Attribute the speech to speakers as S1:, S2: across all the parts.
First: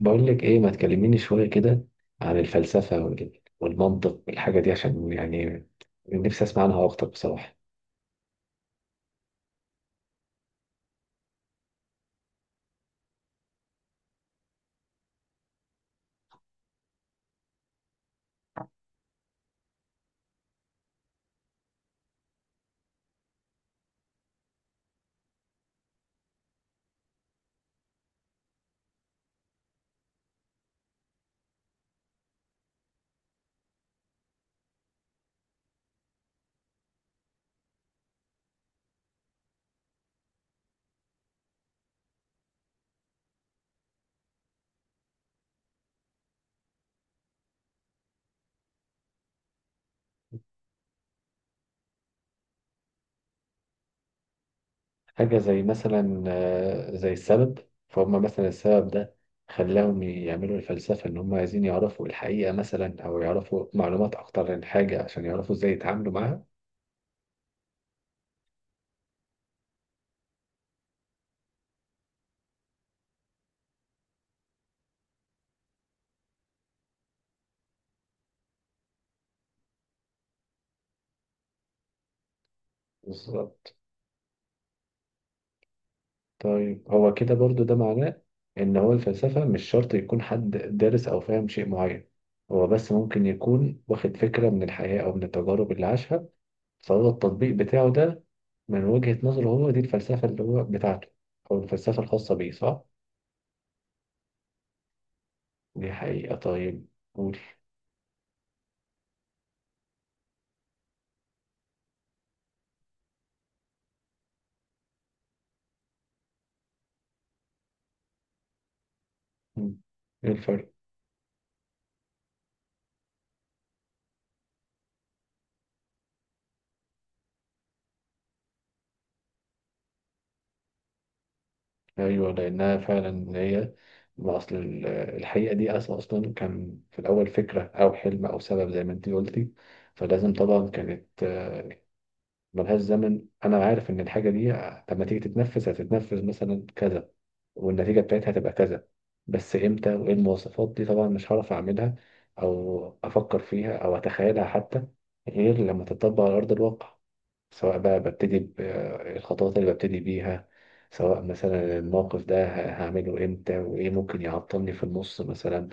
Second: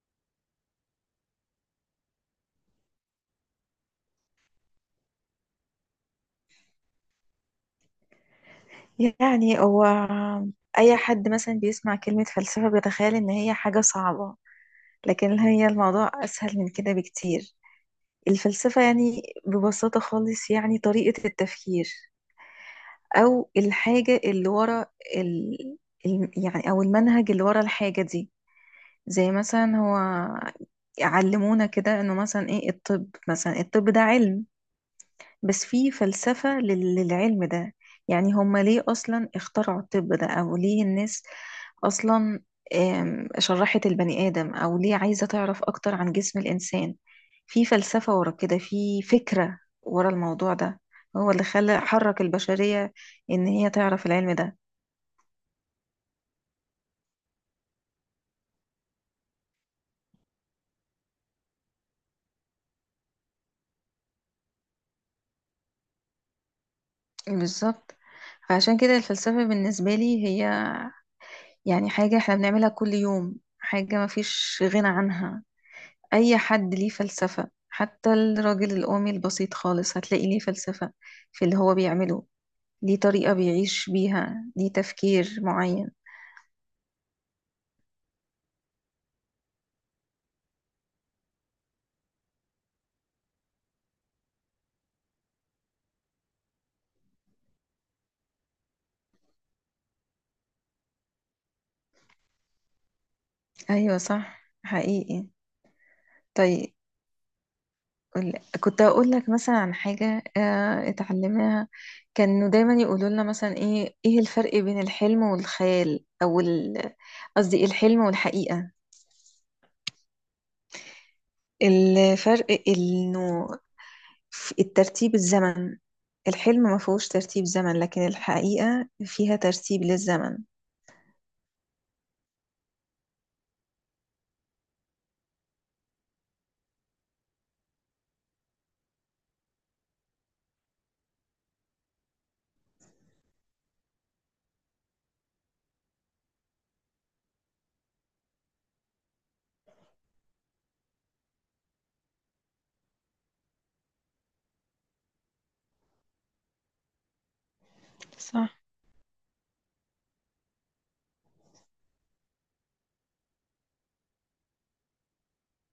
S1: بقول لك ايه، ما تكلميني شويه كده عن الفلسفه والمنطق والحاجه دي عشان يعني نفسي اسمع عنها اكتر بصراحه.
S2: يعني هو، أي حد مثلا بيسمع كلمة فلسفة بيتخيل إن هي حاجة صعبة. لكن هي الموضوع أسهل من كده بكتير. الفلسفة يعني ببساطة خالص، يعني طريقة التفكير أو الحاجة اللي ورا ال... يعني، أو المنهج اللي ورا الحاجة دي. زي مثلا هو علمونا كده إنه مثلا إيه، الطب مثلا، الطب ده علم بس في فلسفة للعلم ده. يعني هم ليه أصلا اخترعوا الطب ده؟ أو ليه الناس أصلا شرحت البني آدم؟ أو ليه عايزة تعرف أكتر عن جسم الإنسان؟ في فلسفة ورا كده، في فكرة ورا الموضوع ده، هو اللي خلى، حرك البشرية إن هي تعرف العلم ده.
S1: حاجه زي مثلا زي السبب. فهم مثلا السبب ده خلاهم يعملوا الفلسفه، ان هم عايزين يعرفوا الحقيقه مثلا او يعرفوا معلومات اكتر عن حاجه عشان يعرفوا ازاي يتعاملوا معاها.
S2: بالظبط. فعشان كده الفلسفة بالنسبة لي هي يعني حاجة احنا بنعملها كل يوم، حاجة مفيش غنى عنها. أي حد ليه فلسفة، حتى الراجل القومي البسيط خالص هتلاقي ليه فلسفة في اللي هو بيعمله. ليه طريقة
S1: بالظبط.
S2: بيعيش بيها، ليه تفكير معين.
S1: طيب، هو كده برضو ده معناه ان هو الفلسفة مش شرط يكون حد دارس او فاهم شيء معين. هو بس ممكن يكون واخد فكرة من الحياة او من التجارب اللي عاشها، فهو التطبيق بتاعه ده من وجهة نظره، هو دي الفلسفة اللي هو بتاعته او الفلسفة الخاصة بيه، صح؟
S2: أيوة صح، حقيقي.
S1: دي حقيقة.
S2: طيب.
S1: طيب، قول.
S2: قول- كنت أقول لك مثلا عن حاجة اتعلمناها. كانوا دايما يقولوا لنا مثلا إيه الفرق بين الحلم والخيال؟ أو قصدي الحلم والحقيقة.
S1: مم. ايه الفرق؟
S2: الفرق إنه في الترتيب، الزمن. الحلم ما فيهوش ترتيب زمن، لكن الحقيقة فيها ترتيب للزمن.
S1: ايوه، لانها فعلا هي ما اصل الحقيقة دي اصلا كان في الاول فكرة او حلم او سبب زي ما انت قلتي. فلازم طبعا كانت ملهاش زمن. انا عارف ان الحاجه دي لما تيجي تتنفذ هتتنفذ مثلا كذا، والنتيجه بتاعتها هتبقى كذا. بس امتى وايه المواصفات دي، طبعا مش هعرف اعملها او افكر فيها او اتخيلها حتى غير لما تتطبق على ارض الواقع. سواء بقى ببتدي
S2: صح.
S1: بالخطوات اللي ببتدي بيها، سواء مثلا الموقف ده هعمله امتى وايه ممكن يعطلني في النص مثلا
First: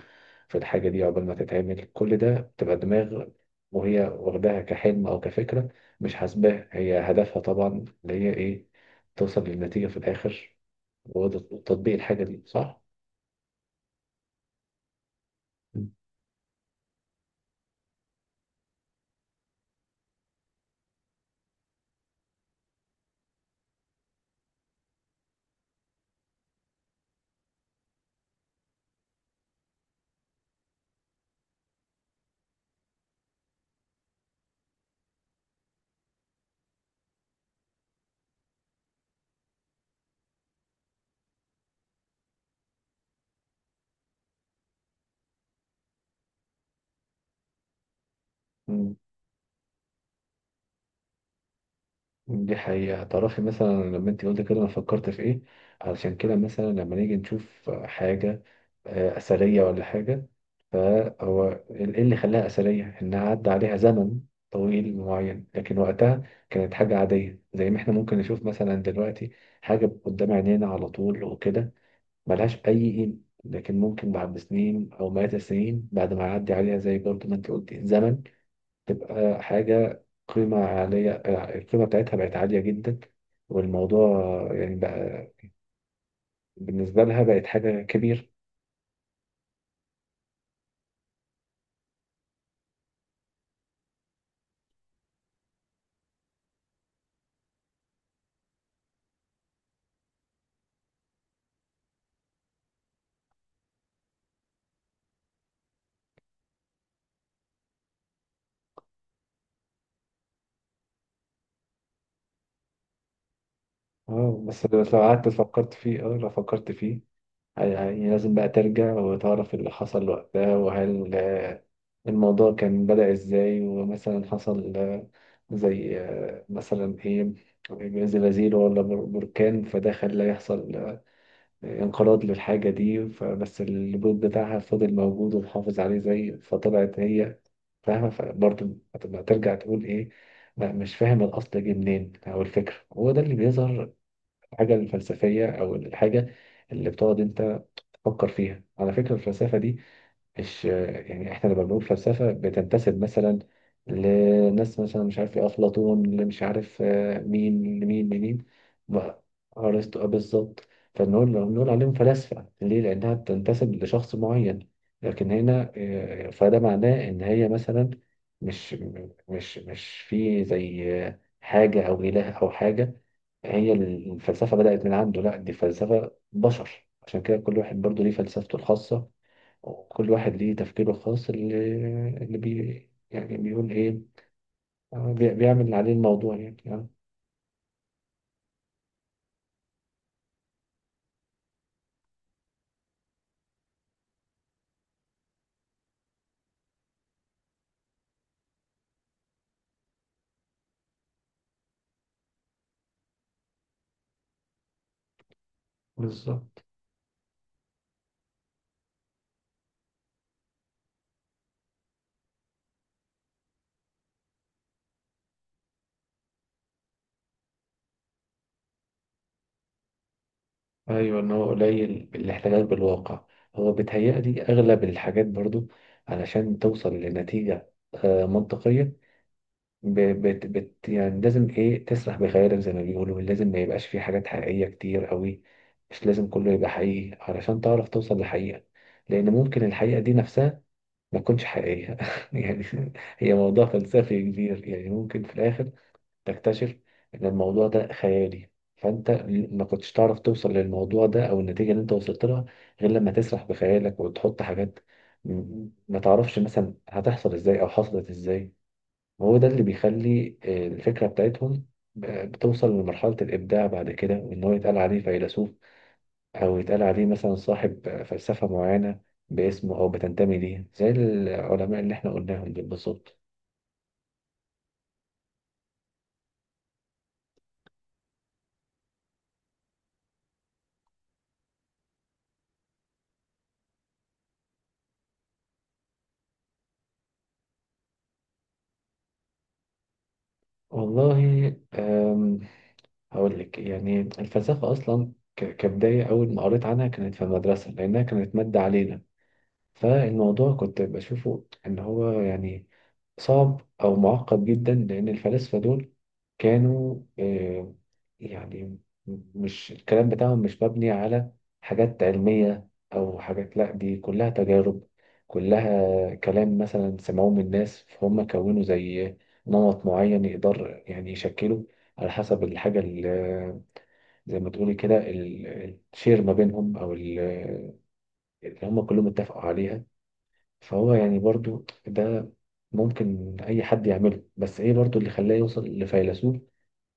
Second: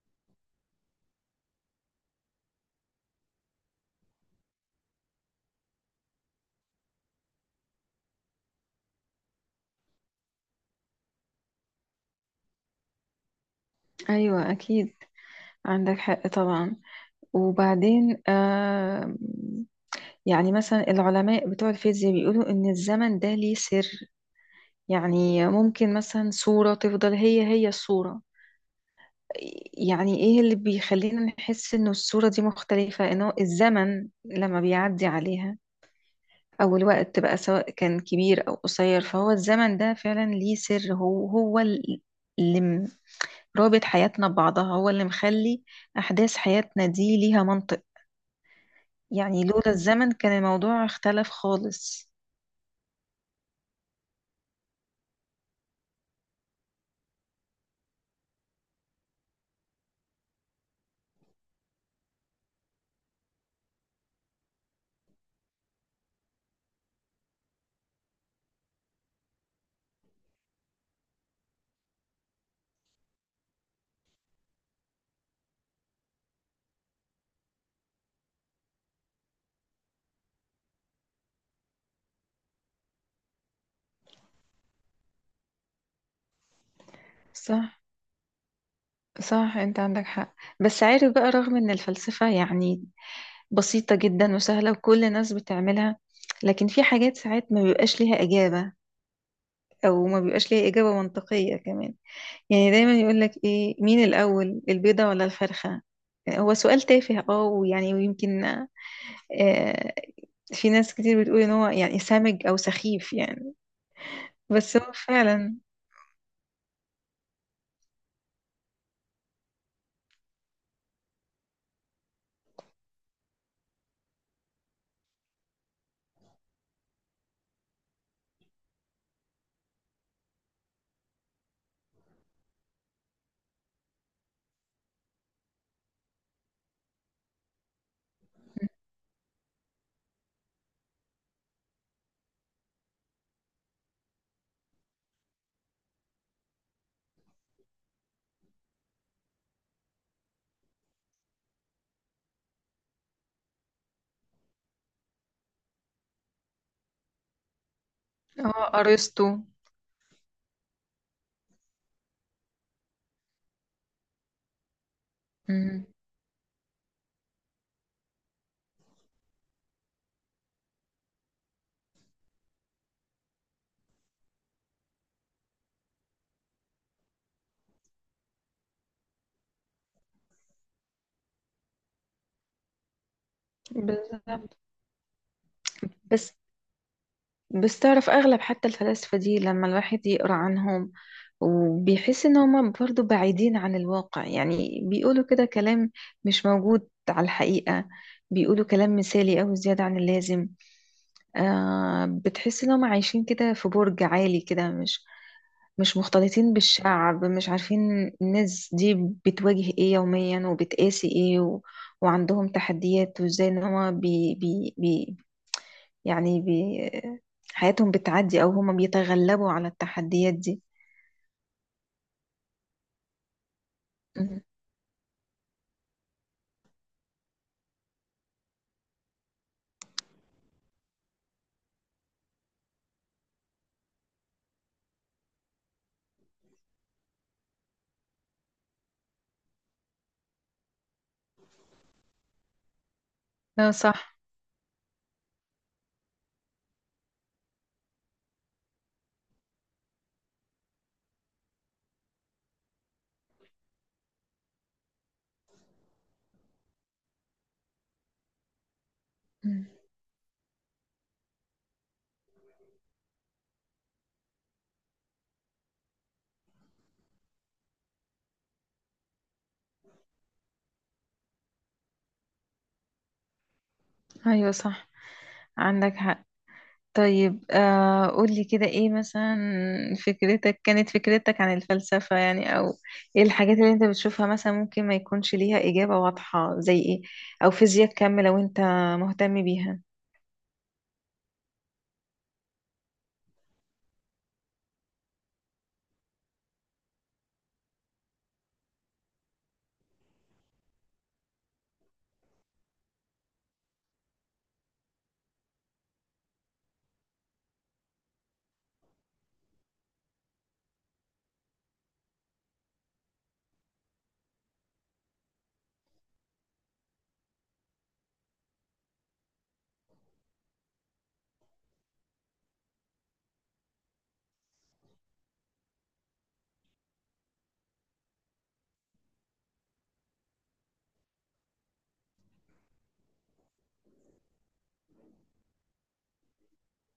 S1: في الحاجة دي، عقبال ما تتعمل كل ده بتبقى دماغ وهي واخداها كحلم او كفكرة، مش حاسباها. هي هدفها طبعا اللي هي ايه؟ توصل للنتيجة في الآخر وتطبيق الحاجة دي، صح؟
S2: أيوة أكيد، عندك حق طبعا. وبعدين يعني، مثلا العلماء بتوع الفيزياء بيقولوا إن الزمن ده ليه سر. يعني ممكن مثلا صورة تفضل هي هي الصورة. يعني إيه اللي بيخلينا نحس إنه الصورة دي مختلفة؟ إنه الزمن لما بيعدي عليها، أو الوقت بقى سواء كان كبير أو قصير. فهو الزمن ده فعلا ليه سر، هو هو اللي رابط حياتنا ببعضها، هو اللي مخلي أحداث حياتنا دي ليها منطق.
S1: مم.
S2: يعني لولا الزمن كان الموضوع اختلف خالص.
S1: دي حقيقة. تعرفي مثلا لما انت قلت كده انا فكرت في ايه؟ علشان كده مثلا لما نيجي نشوف حاجة أثرية ولا حاجة، فهو إيه اللي خلاها أثرية؟ إنها عدى عليها زمن طويل معين، لكن وقتها كانت حاجة عادية. زي ما إحنا ممكن نشوف مثلا دلوقتي حاجة قدام عينينا على طول وكده، ملهاش أي قيمة. لكن ممكن بعد سنين أو مئات السنين، بعد ما يعدي عليها، زي برضه ما أنت قلت، زمن، تبقى حاجة قيمة عالية. القيمة بتاعتها بقت عالية جدا، والموضوع يعني بقى بالنسبة لها بقت
S2: صح،
S1: حاجة كبيرة.
S2: صح، انت عندك حق. بس عارف بقى، رغم ان الفلسفة يعني بسيطة جدا وسهلة وكل الناس بتعملها، لكن في حاجات ساعات ما بيبقاش ليها إجابة، أو ما بيبقاش ليها إجابة منطقية كمان. يعني دايما يقولك ايه، مين الأول، البيضة ولا الفرخة؟ هو سؤال تافه، ويعني ويمكن، في ناس كتير بتقول ان هو يعني سامج او سخيف يعني.
S1: اه، بس
S2: بس هو
S1: بس لو قعدت
S2: فعلا.
S1: فكرت فيه، لو فكرت فيه، يعني لازم بقى ترجع وتعرف اللي حصل وقتها، وهل الموضوع كان بدأ ازاي، ومثلا حصل زي مثلا ايه، زلازل ولا بركان، فده خلى يحصل انقراض للحاجة دي، فبس البيض بتاعها فضل موجود ومحافظ عليه زي، فطلعت هي، فاهمة؟ فبرضه هتبقى ترجع تقول ايه، لا مش فاهم الأصل جه منين أو الفكرة. هو ده اللي بيظهر الحاجة الفلسفية أو الحاجة اللي بتقعد أنت تفكر فيها على فكرة. الفلسفة دي مش يعني احنا لما بنقول فلسفة بتنتسب مثلا لناس، مثلا مش عارف ايه، أفلاطون، اللي مش عارف مين لمين لمين.
S2: هو
S1: ما-
S2: ارسطو.
S1: أرسطو بالظبط. فنقول، نقول عليهم فلاسفة ليه؟ لأنها بتنتسب لشخص معين. لكن هنا،
S2: مم.
S1: فده معناه إن هي مثلا مش مش في، زي حاجة أو إله أو حاجة، هي الفلسفة بدأت من عنده. لا، دي فلسفة بشر، عشان كده كل واحد برضه ليه فلسفته الخاصة، وكل واحد ليه تفكيره الخاص اللي يعني بيقول ايه.
S2: بالظبط.
S1: بيعمل اللي عليه
S2: بس
S1: الموضوع يعني
S2: بس تعرف أغلب حتى الفلاسفة دي لما الواحد يقرأ عنهم، وبيحس إن هما برضو بعيدين عن الواقع، يعني بيقولوا كده كلام مش موجود على الحقيقة. بيقولوا كلام مثالي أو زيادة عن اللازم. بتحس إن هما عايشين كده في برج عالي كده، مش مش مختلطين
S1: بالظبط.
S2: بالشعب، مش عارفين الناس دي بتواجه إيه يوميا وبتقاسي إيه وعندهم تحديات، وإزاي إن هما يعني بي... حياتهم بتعدي، أو هما بيتغلبوا على التحديات دي.
S1: ايوه، ان هو قليل الاحتكاك بالواقع. هو
S2: مم.
S1: بيتهيألي اغلب الحاجات برضو، علشان توصل لنتيجة منطقية، ب- بت بت يعني لازم ايه، تسرح بخيالك زي ما بيقولوا، لازم ما يبقاش فيه حاجات حقيقية كتير قوي. مش لازم كله يبقى حقيقي علشان تعرف توصل لحقيقة، لأن ممكن الحقيقة دي نفسها ما تكونش حقيقية يعني. هي موضوع
S2: اه صح.
S1: فلسفي كبير، يعني ممكن في الآخر تكتشف إن الموضوع ده خيالي. فأنت ما كنتش تعرف توصل للموضوع ده أو النتيجة اللي أنت وصلت لها غير لما تسرح بخيالك وتحط حاجات ما تعرفش مثلا هتحصل إزاي أو حصلت إزاي. وهو ده اللي
S2: مم.
S1: بيخلي الفكرة بتاعتهم ب- بتوصل لمرحلة الإبداع بعد كده، وإن هو يتقال عليه فيلسوف أو يتقال عليه مثلا صاحب فلسفة معينة باسمه، أو بتنتمي ليه، زي العلماء اللي إحنا قلناهم دول بالظبط.
S2: أيوة صح، عندك حق. طيب، قولي كده ايه مثلا. فكرتك عن الفلسفة يعني، أو ايه الحاجات اللي انت بتشوفها مثلا ممكن ما يكونش ليها إجابة واضحة زي ايه؟ أو فيزياء كم لو انت مهتم بيها.
S1: والله، هقول لك يعني الفلسفة أصلا كبداية، أول ما قريت عنها كانت في المدرسة لأنها كانت مادة علينا. فالموضوع كنت بشوفه إن هو يعني صعب أو معقد جدا، لأن الفلاسفة دول كانوا يعني مش الكلام بتاعهم مش مبني على حاجات علمية أو حاجات، لأ دي كلها تجارب. كلها كلام مثلا سمعوه من الناس، فهم كونوا زي نمط معين يقدر يعني يشكله على حسب الحاجة اللي، زي ما تقولي كده، الشير ما بينهم أو اللي هم كلهم اتفقوا عليها. فهو يعني برضو ده ممكن أي حد يعمله، بس إيه برضو اللي خلاه يوصل لفيلسوف؟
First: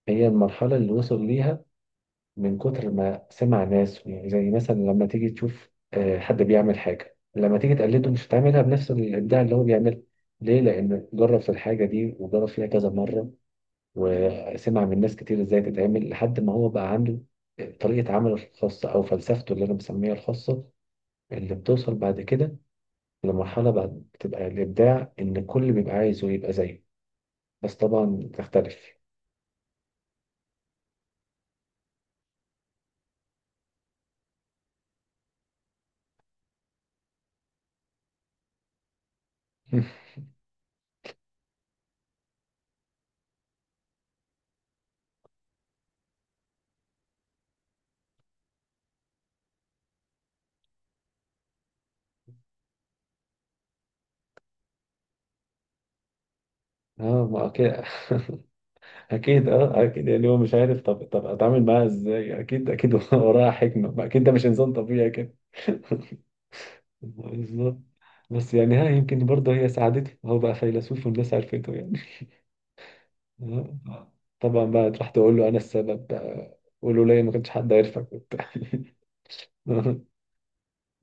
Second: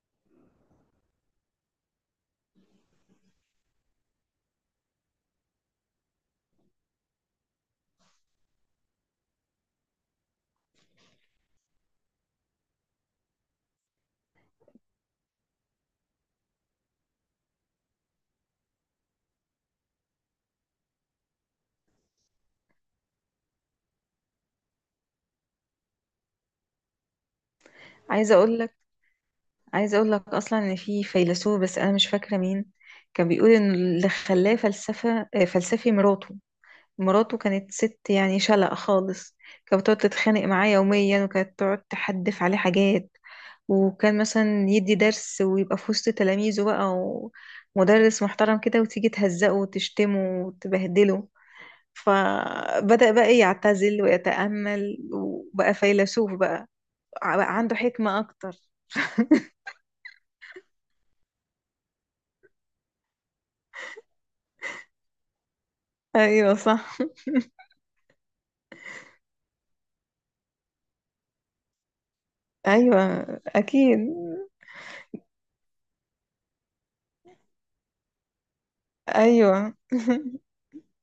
S1: هي المرحلة اللي وصل ليها من كتر ما سمع ناس، يعني زي مثلا لما تيجي تشوف حد بيعمل حاجة، لما تيجي تقلده مش هتعملها بنفس الإبداع اللي هو بيعمله. ليه؟ لأن جرب في الحاجة دي وجرب فيها كذا مرة، وسمع من ناس كتير إزاي تتعمل، لحد ما هو بقى عنده طريقة عمله الخاصة أو فلسفته اللي أنا بسميها الخاصة، اللي بتوصل بعد كده. المرحلة بعد بتبقى الإبداع، إن كل بيبقى عايزه يبقى زيه، بس طبعا
S2: عايزة أقولك
S1: بتختلف.
S2: عايزة أقولك أصلا إن في فيلسوف، بس أنا مش فاكرة مين، كان بيقول إن اللي خلاه فلسفة، فلسفي مراته كانت ست يعني شلق خالص. كانت بتقعد تتخانق معاه يوميا، وكانت تقعد تحدف عليه حاجات. وكان مثلا يدي درس ويبقى في وسط تلاميذه بقى، ومدرس محترم كده، وتيجي تهزقه وتشتمه وتبهدله. فبدأ بقى يعتزل ويتأمل، وبقى فيلسوف بقى.
S1: اه، ما
S2: بقى
S1: اكيد.
S2: عنده حكمة أكتر.
S1: اكيد اه، اكيد يعني هو مش عارف، طب، طب اتعامل معاها ازاي، اكيد اكيد وراها حكمه، ما اكيد ده مش انسان طبيعي كده.
S2: أيوة صح.
S1: بالظبط. بس يعني ها، يمكن برضه هي ساعدته، هو بقى فيلسوف والناس عرفته يعني.
S2: أيوة
S1: آه.
S2: أكيد.
S1: طبعا بقى تروح تقول له انا السبب بقى، قولوا ليا، ما كانش حد عارفك وبتاع.
S2: أيوة.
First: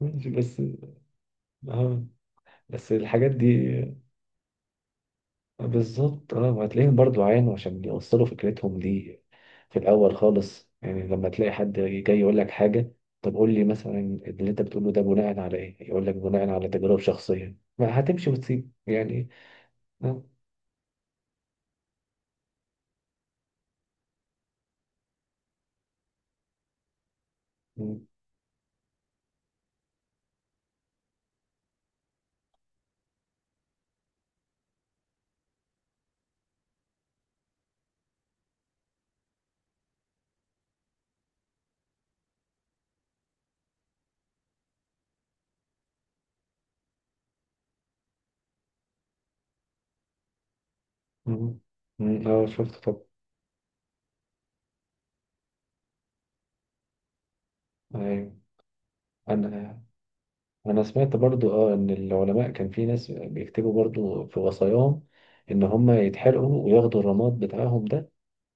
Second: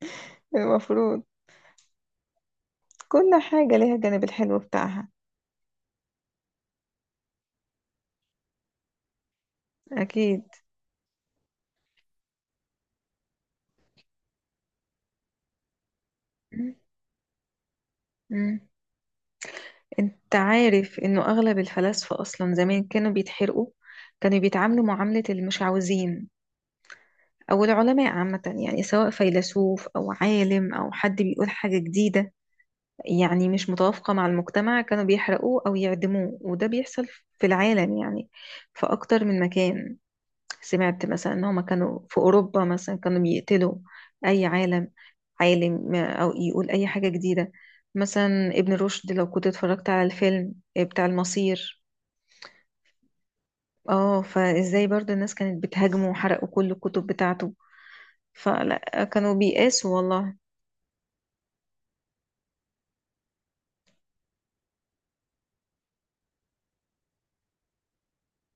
S1: ماشي، بس.
S2: المفروض
S1: اه، بس الحاجات
S2: كل
S1: دي
S2: حاجة ليها الجانب الحلو بتاعها.
S1: بالظبط. اه، وهتلاقيهم برضو عانوا عشان يوصلوا فكرتهم دي في الاول
S2: أكيد.
S1: خالص، يعني لما تلاقي حد جاي يقول لك حاجه، طب قول لي مثلا اللي انت بتقوله ده بناء على ايه، يقول لك بناء على تجارب شخصيه، ما هتمشي
S2: مم.
S1: وتسيب يعني. اه،
S2: انت عارف انه اغلب الفلاسفة اصلا زمان كانوا بيتحرقوا. كانوا بيتعاملوا معاملة المش عاوزين، او
S1: م-
S2: العلماء عامة يعني، سواء فيلسوف او عالم او حد بيقول حاجة جديدة، يعني مش متوافقة مع المجتمع، كانوا بيحرقوه او يعدموه. وده بيحصل في العالم يعني، في اكتر من مكان. سمعت مثلا ان هما كانوا في اوروبا مثلا كانوا يقتلوا اي عالم او يقول اي حاجة جديدة. مثلا ابن رشد، لو كنت اتفرجت على الفيلم بتاع
S1: م-
S2: المصير.
S1: شفت، طب.
S2: اه، فازاي برضو الناس كانت بتهاجمه وحرقوا كل الكتب بتاعته.
S1: ايوه،
S2: فلا، كانوا
S1: انا
S2: بيقاسوا والله.
S1: انا سمعت برضو ان العلماء كان في ناس بيكتبوا برضو في وصاياهم ان هم يتحرقوا وياخدوا الرماد بتاعهم ده،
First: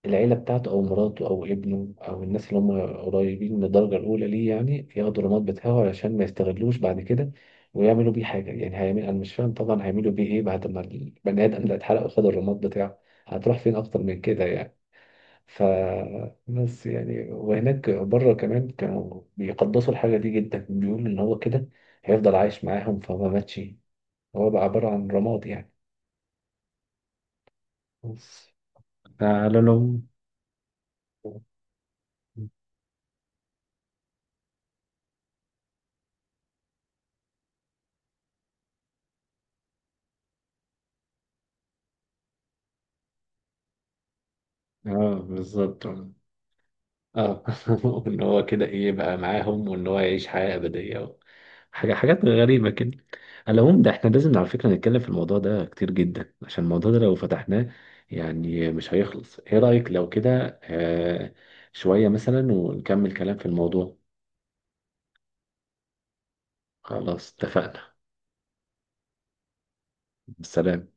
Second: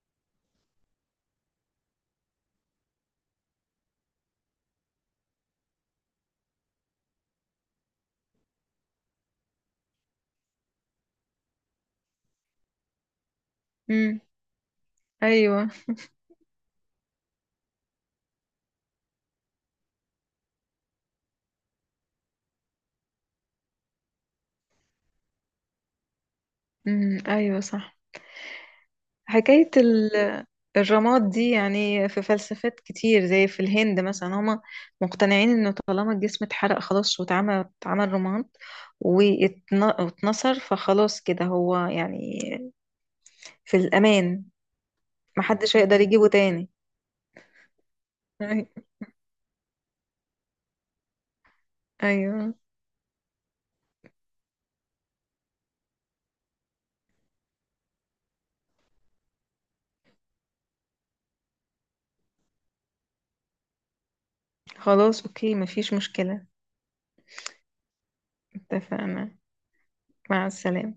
S1: العيلة بتاعته أو مراته أو ابنه أو الناس اللي هم قريبين من الدرجة الأولى ليه، يعني ياخدوا الرماد بتاعه علشان ما يستغلوش بعد كده، ويعملوا بيه حاجة. يعني هيعمل، أنا مش فاهم طبعا هيعملوا بيه إيه بعد ما البني آدم ده اتحرق وخد الرماد بتاعه، هتروح فين أكتر
S2: امم،
S1: من كده يعني؟ ف
S2: ايوه.
S1: بس يعني وهناك بره كمان كانوا بيقدسوا الحاجة دي جدا، بيقولوا إن هو كده هيفضل عايش معاهم، فما ماتش، هو بقى عبارة عن رماد يعني.
S2: امم، ايوه صح.
S1: بس على
S2: حكاية
S1: العموم،
S2: الرماد دي يعني، في فلسفات كتير زي في الهند مثلا، هما مقتنعين انه طالما الجسم اتحرق خلاص، واتعمل، اتعمل رماد، واتنصر، فخلاص كده هو يعني في الأمان.
S1: اه،
S2: محدش
S1: بالظبط،
S2: هيقدر يجيبه تاني.
S1: اه وان هو كده
S2: أي-
S1: ايه؟ يبقى معاهم، وان هو يعيش حياة أبدية، حاجة، حاجات
S2: ايوه.
S1: غريبة كده. على العموم، ده احنا لازم على فكرة نتكلم في الموضوع ده كتير جدا، عشان الموضوع ده لو فتحناه يعني مش هيخلص. ايه رأيك لو كده شوية مثلا ونكمل كلام في الموضوع؟
S2: خلاص اوكي مفيش مشكلة.
S1: خلاص اتفقنا.
S2: اتفقنا. مع
S1: سلام.
S2: السلامة.